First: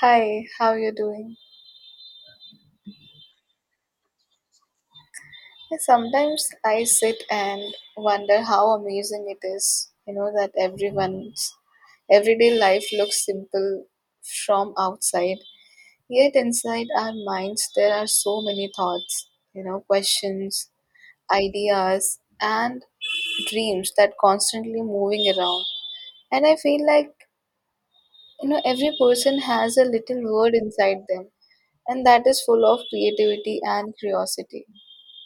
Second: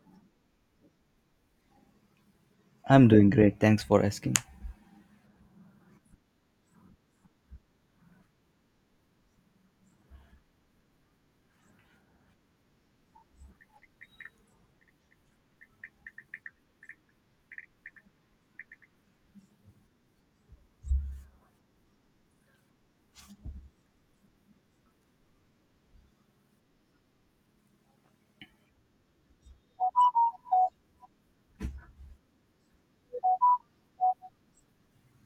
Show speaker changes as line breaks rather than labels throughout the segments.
Hi, how you doing?
I'm doing great. Thanks for asking.
Yeah. Sometimes I sit and wonder how amazing it is, you know, that everyone's everyday life looks simple from outside, yet inside our minds there are so many thoughts, questions, ideas, and dreams that constantly moving around. And I feel like, every person has a little word inside them, and that is full of creativity and curiosity.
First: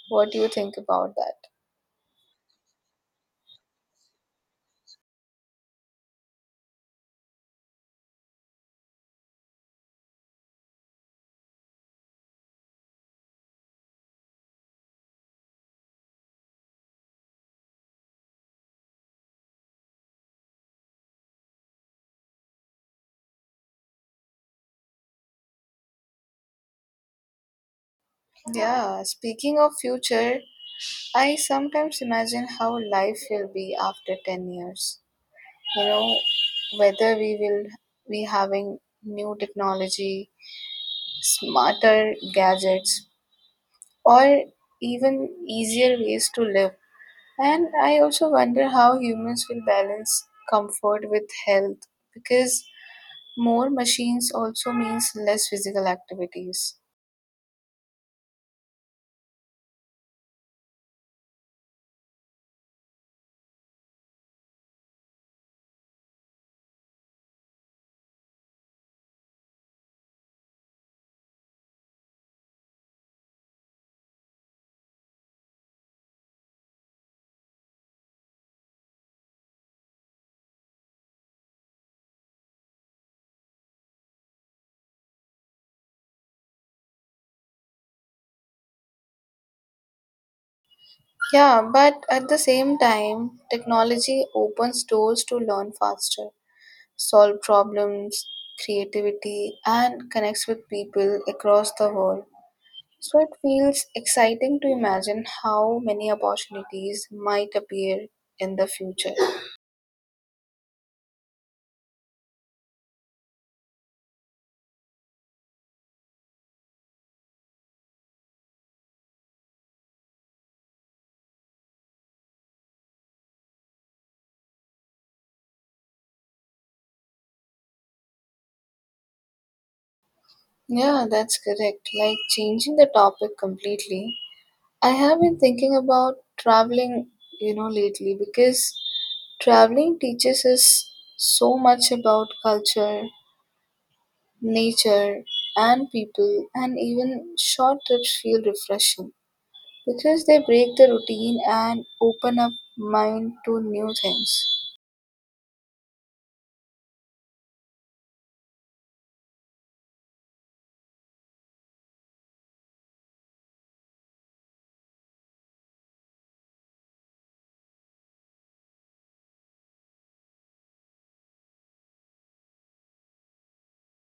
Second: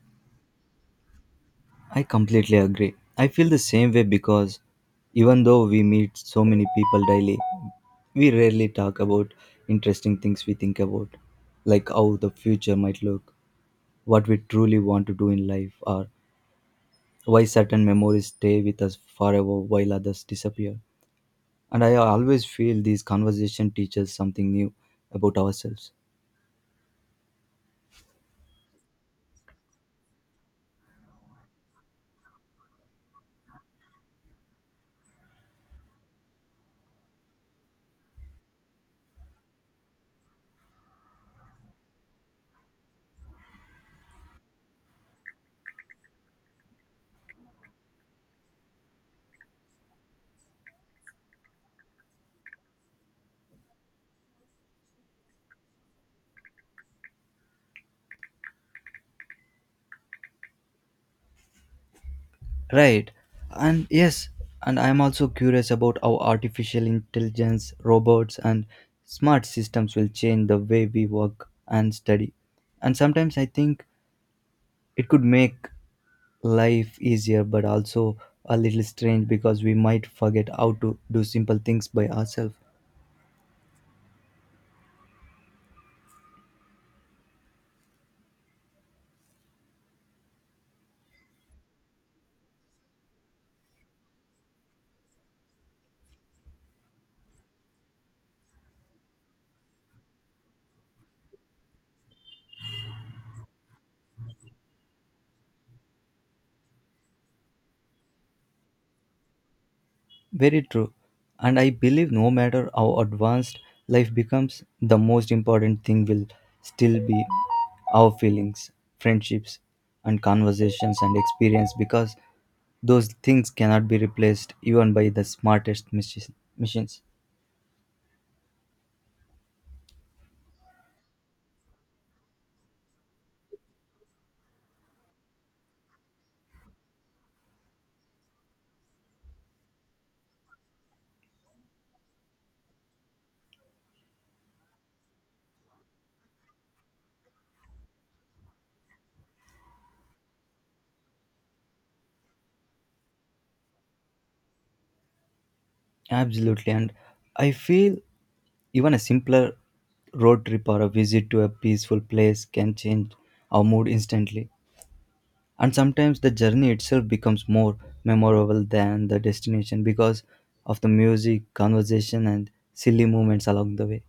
What do you think about that?
I completely agree. I feel the same way because even though we meet so many people daily, we rarely talk about interesting things we think about, like how the future might look, what we truly want to do in life, or why certain memories stay with us forever while others disappear. And I always feel these conversations teach us something new about ourselves.
Yeah, speaking of future, I sometimes imagine how life will be after 10 years. You know, whether we will be having new technology, smarter gadgets, or even easier ways to live. And I also wonder how humans will balance comfort with health because more machines also means less physical activities.
Right. And yes, and I'm also curious about how artificial intelligence, robots, and smart systems will change the way we work and study. And sometimes I think it could make life easier, but also a little strange because we might forget how to do simple things by ourselves.
Yeah, but at the same time, technology opens doors to learn faster, solve problems, creativity, and connects with people across the world. So it feels exciting to imagine how many opportunities might appear in the future.
Very true. And I believe no matter how advanced life becomes, the most important thing will still be our feelings, friendships, and conversations and experience because those things cannot be replaced even by the smartest machines.
Yeah, that's correct. Like changing the topic completely. I have been thinking about traveling, lately because traveling teaches us so much about culture, nature and people, and even short trips feel refreshing because they break the routine and open up mind to new things.
Absolutely. And I feel even a simpler road trip or a visit to a peaceful place can change our mood instantly. And sometimes the journey itself becomes more memorable than the destination because of the music conversation and silly moments along the way.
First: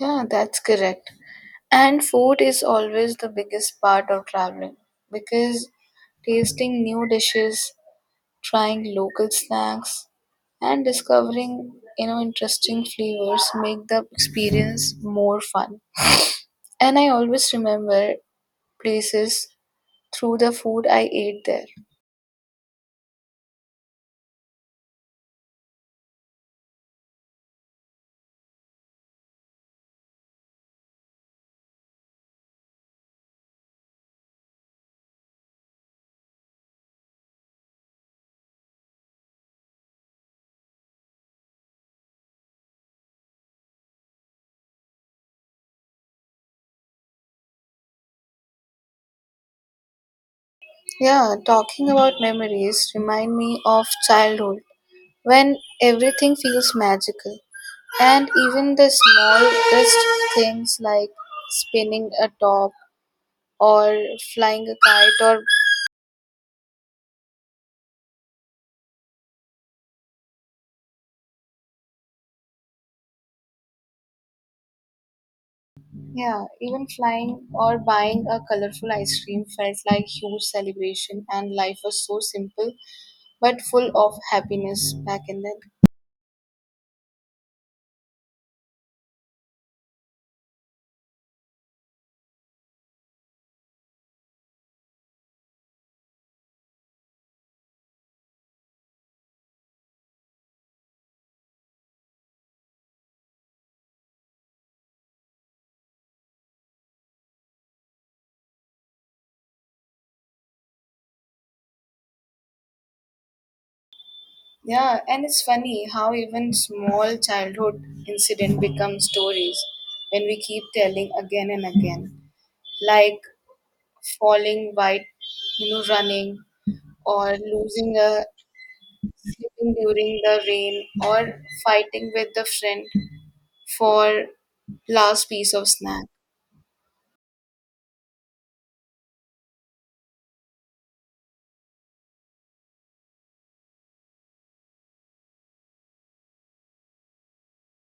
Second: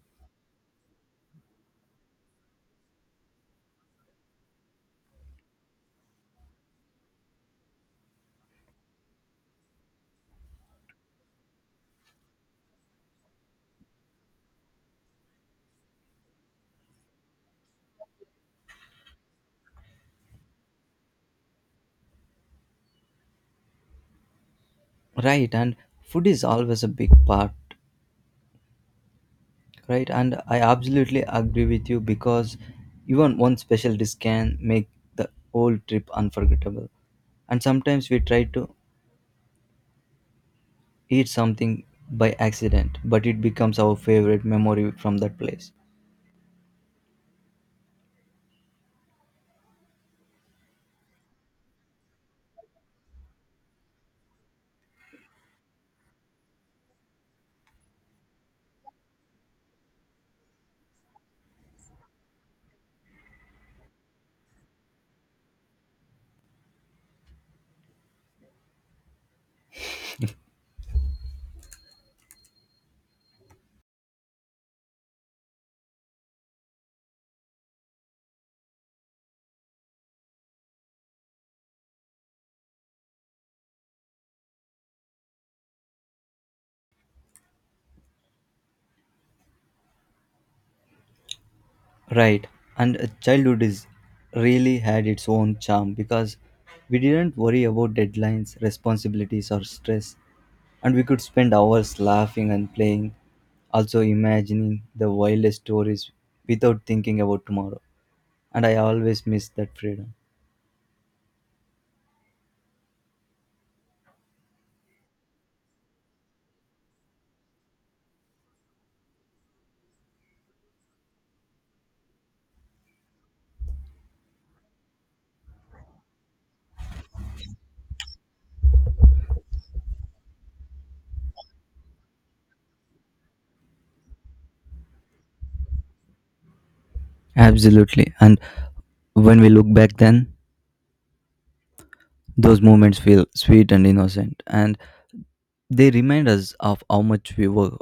Yeah, that's correct. And food is always the biggest part of traveling because tasting new dishes, trying local snacks, and discovering, interesting flavors make the experience more fun. And I always remember places through the food I ate there.
Right, and food is always a big part. Right, and I absolutely agree with you because even one special dish can make the whole trip unforgettable, and sometimes we try to eat something by accident but it becomes our favorite memory from that place.
Yeah, talking about memories remind me of childhood when everything feels magical, and even the smallest things like spinning a top, or flying a kite, or yeah, even flying or buying a colorful ice cream felt like huge celebration, and life was so simple but full of happiness back in then.
Right. And childhood is really had its own charm because we didn't worry about deadlines, responsibilities, or stress, and we could spend hours laughing and playing, also imagining the wildest stories without thinking about tomorrow. And I always miss that freedom.
Yeah, and it's funny how even small childhood incident become stories when we keep telling again and again, like falling while running, or losing a sleeping during the rain, or fighting with the friend for last piece of snack.
Absolutely. And when we look back then, those moments feel sweet and innocent, and they remind us of how much we were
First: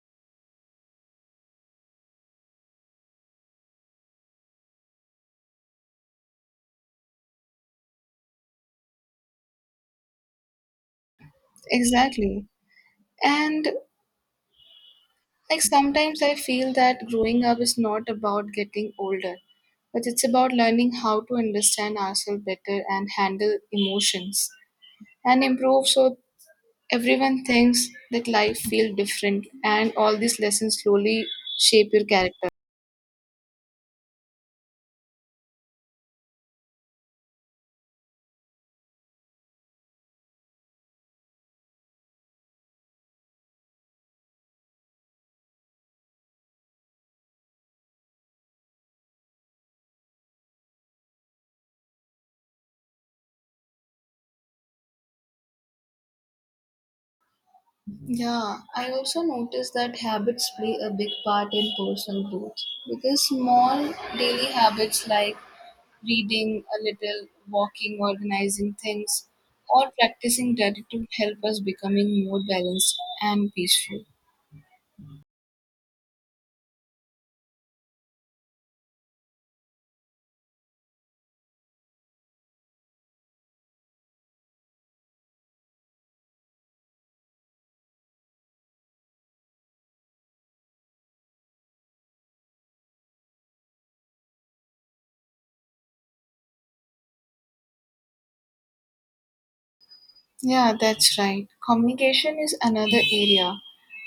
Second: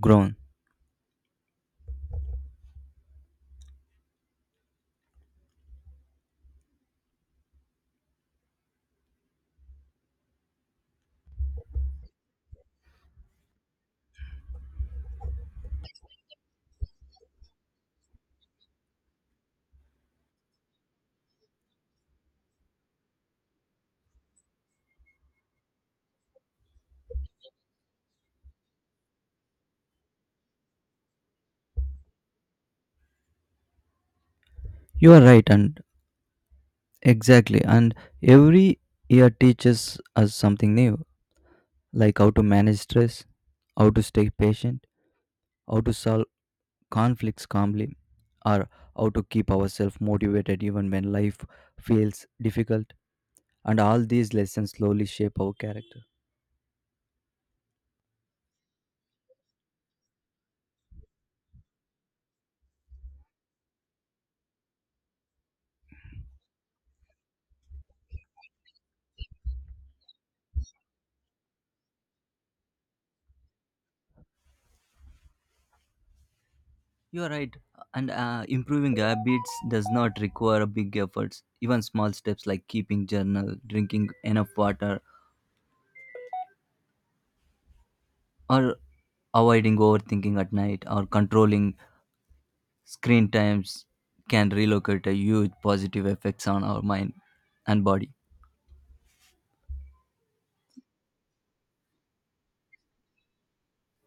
grown.
Exactly, and like sometimes I feel that growing up is not about getting older, but it's about learning how to understand ourselves better and handle emotions and improve, so everyone thinks that life feels different and all these lessons slowly shape your character.
You are right, and exactly. And every year teaches us something new, like how to manage stress, how to stay patient, how to solve conflicts calmly, or how to keep ourselves motivated even when life feels difficult. And all these lessons slowly shape our character.
Yeah, I also noticed that habits play a big part in personal growth because small daily habits like reading a little, walking, organizing things, or practicing gratitude help us becoming more balanced and peaceful.
You are right. And improving habits does not require big efforts. Even small steps like keeping journal, drinking enough water, or avoiding overthinking at night, or controlling screen times can relocate a huge positive effects on our mind and body.
Yeah, that's right. Communication is another area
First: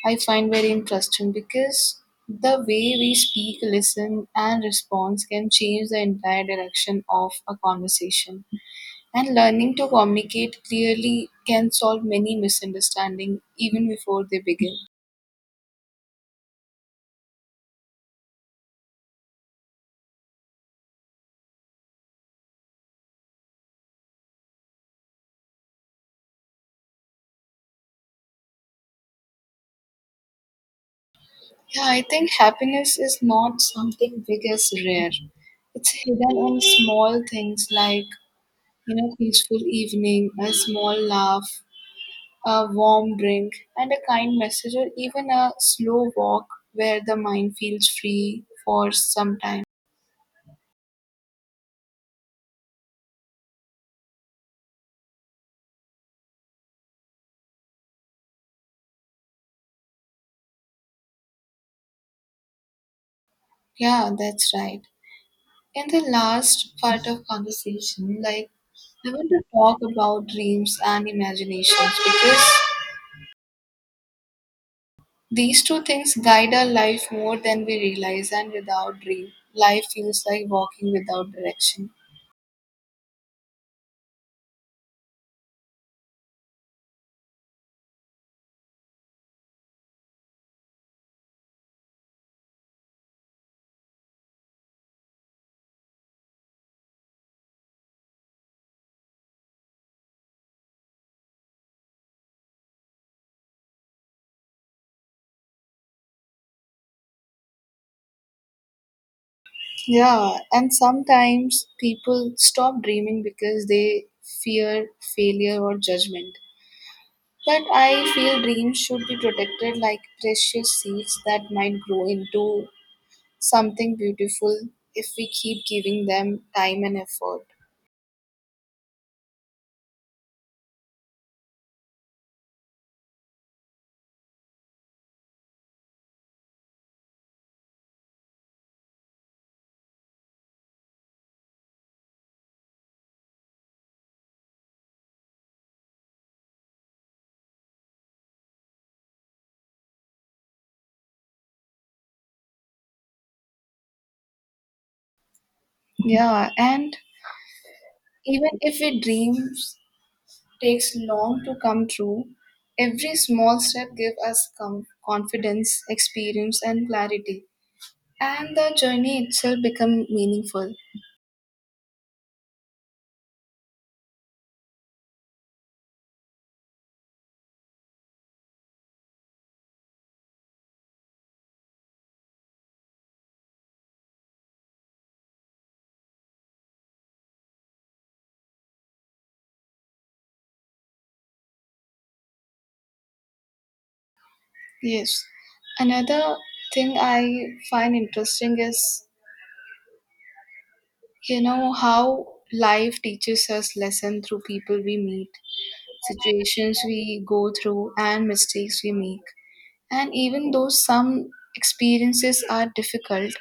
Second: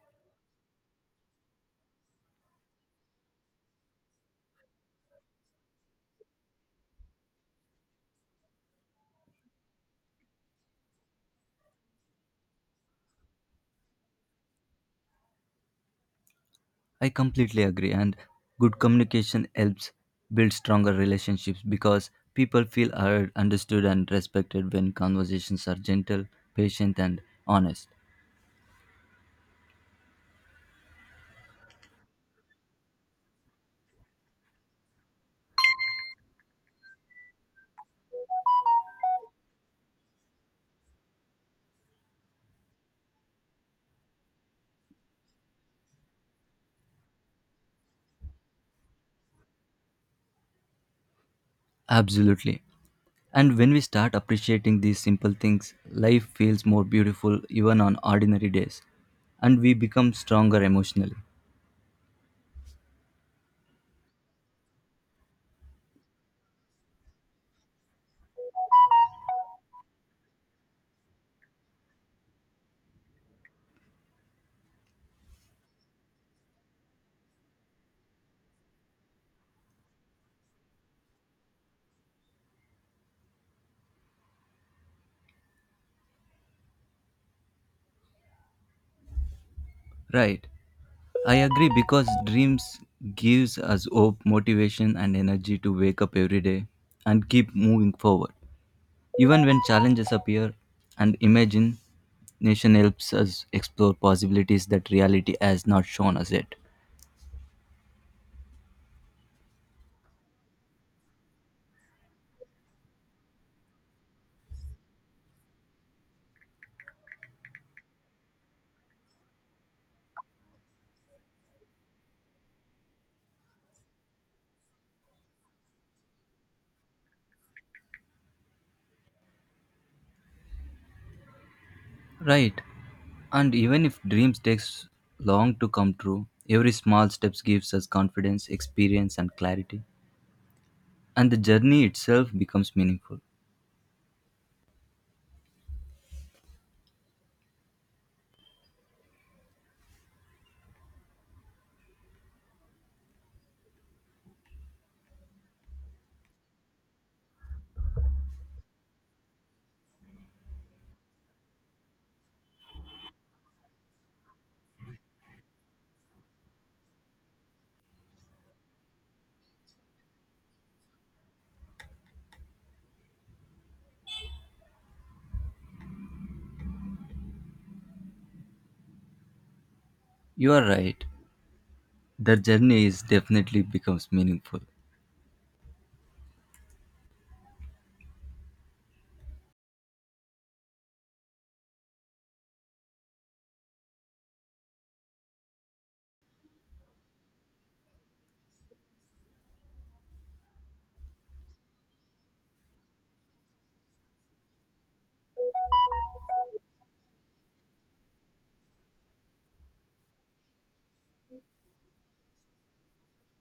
I find very interesting because the way we speak, listen, and respond can change the entire direction of a conversation. And learning to communicate clearly can solve many misunderstandings even before they begin.
I completely agree, and good communication helps build stronger relationships because people feel heard, understood and respected when conversations are gentle, patient and honest.
Yeah, I think happiness is not something big as rare. It's hidden in small things like, peaceful evening, a small laugh, a warm drink, and a kind message, or even a slow walk where the mind feels free for some time.
Absolutely. And when we start appreciating these simple things, life feels more beautiful even on ordinary days and we become stronger emotionally.
Yeah, that's right. In the last part of conversation, like I want to talk about dreams and imaginations because these two things guide our life more than we realize, and without dream, life feels like walking without direction.
Right. I agree because dreams gives us hope, motivation and energy to wake up every day and keep moving forward. Even when challenges appear and imagination helps us explore possibilities that reality has not shown us yet.
Yeah, and sometimes people stop dreaming because they fear failure or judgment. But I feel dreams should be protected like precious seeds that might grow into something beautiful if we keep giving them time and effort.
Right. And even if dreams takes long to come true, every small steps gives us confidence, experience and clarity. And the journey itself becomes meaningful.
Yeah, and even if we dream takes long to come true, every small step gives us confidence, experience, and clarity. And the journey itself becomes meaningful.
You are right. That journey is definitely becomes meaningful.
Yes. Another thing I find interesting is, how life teaches us lesson through people we meet, situations we go through, and mistakes we make. And even though some experiences are difficult,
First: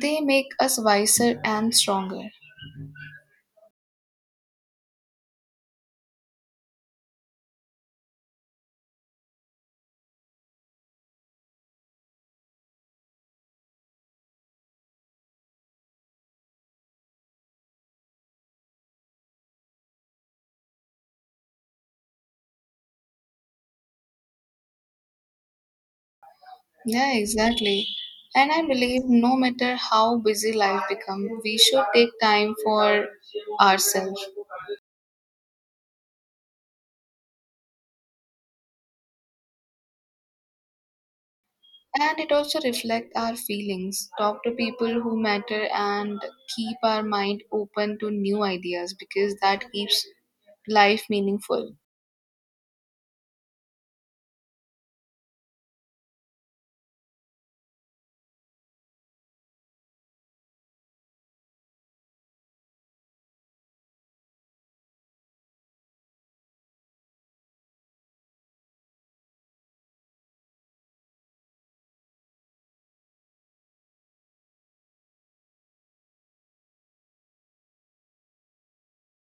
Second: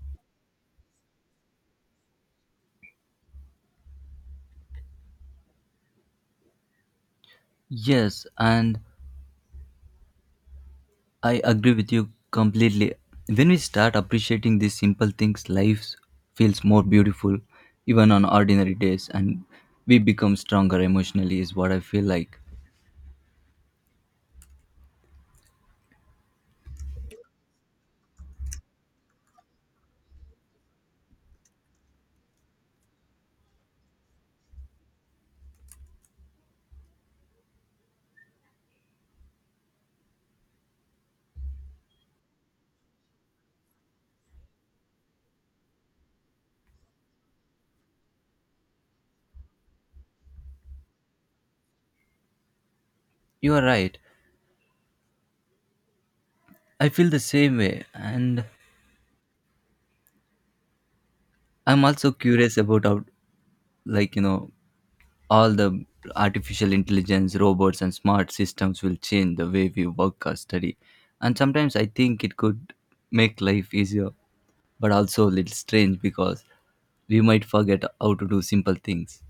they make us wiser and stronger.
Yes, and I agree with you completely. When we start appreciating these simple things, life feels more beautiful, even on ordinary days, and we become stronger emotionally, is what I feel like.
Yeah, exactly. And I believe no matter how busy life becomes, we should take time for ourselves. And it also reflects our feelings, talk to people who matter, and keep our mind open to new ideas because that keeps life meaningful.
You are right. I feel the same way, and I'm also curious about how, like, you know, all the artificial intelligence robots and smart systems will change the way we work or study. And sometimes I think it could make life easier, but also a little strange because we might forget how to do simple things.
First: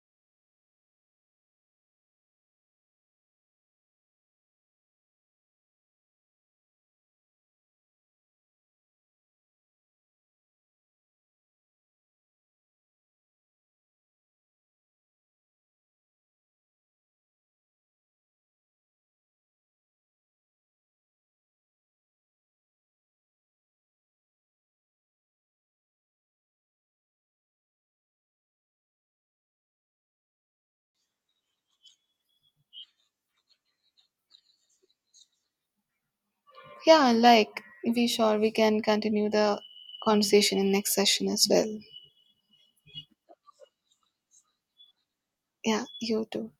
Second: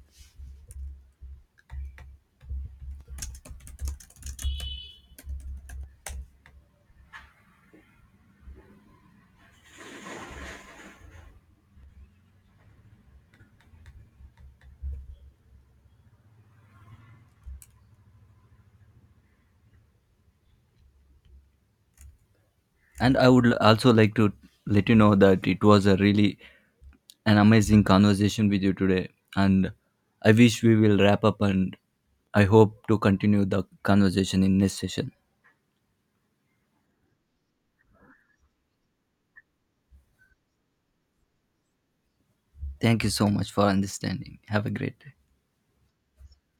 And I would also like to let you know that it was a really an amazing conversation with you today, and I wish we will wrap up, and I hope to continue the conversation in next session.
Yeah, like we sure we can continue the conversation in next session as well.
Thank you so much for understanding. Have a great day.
Yeah, you too.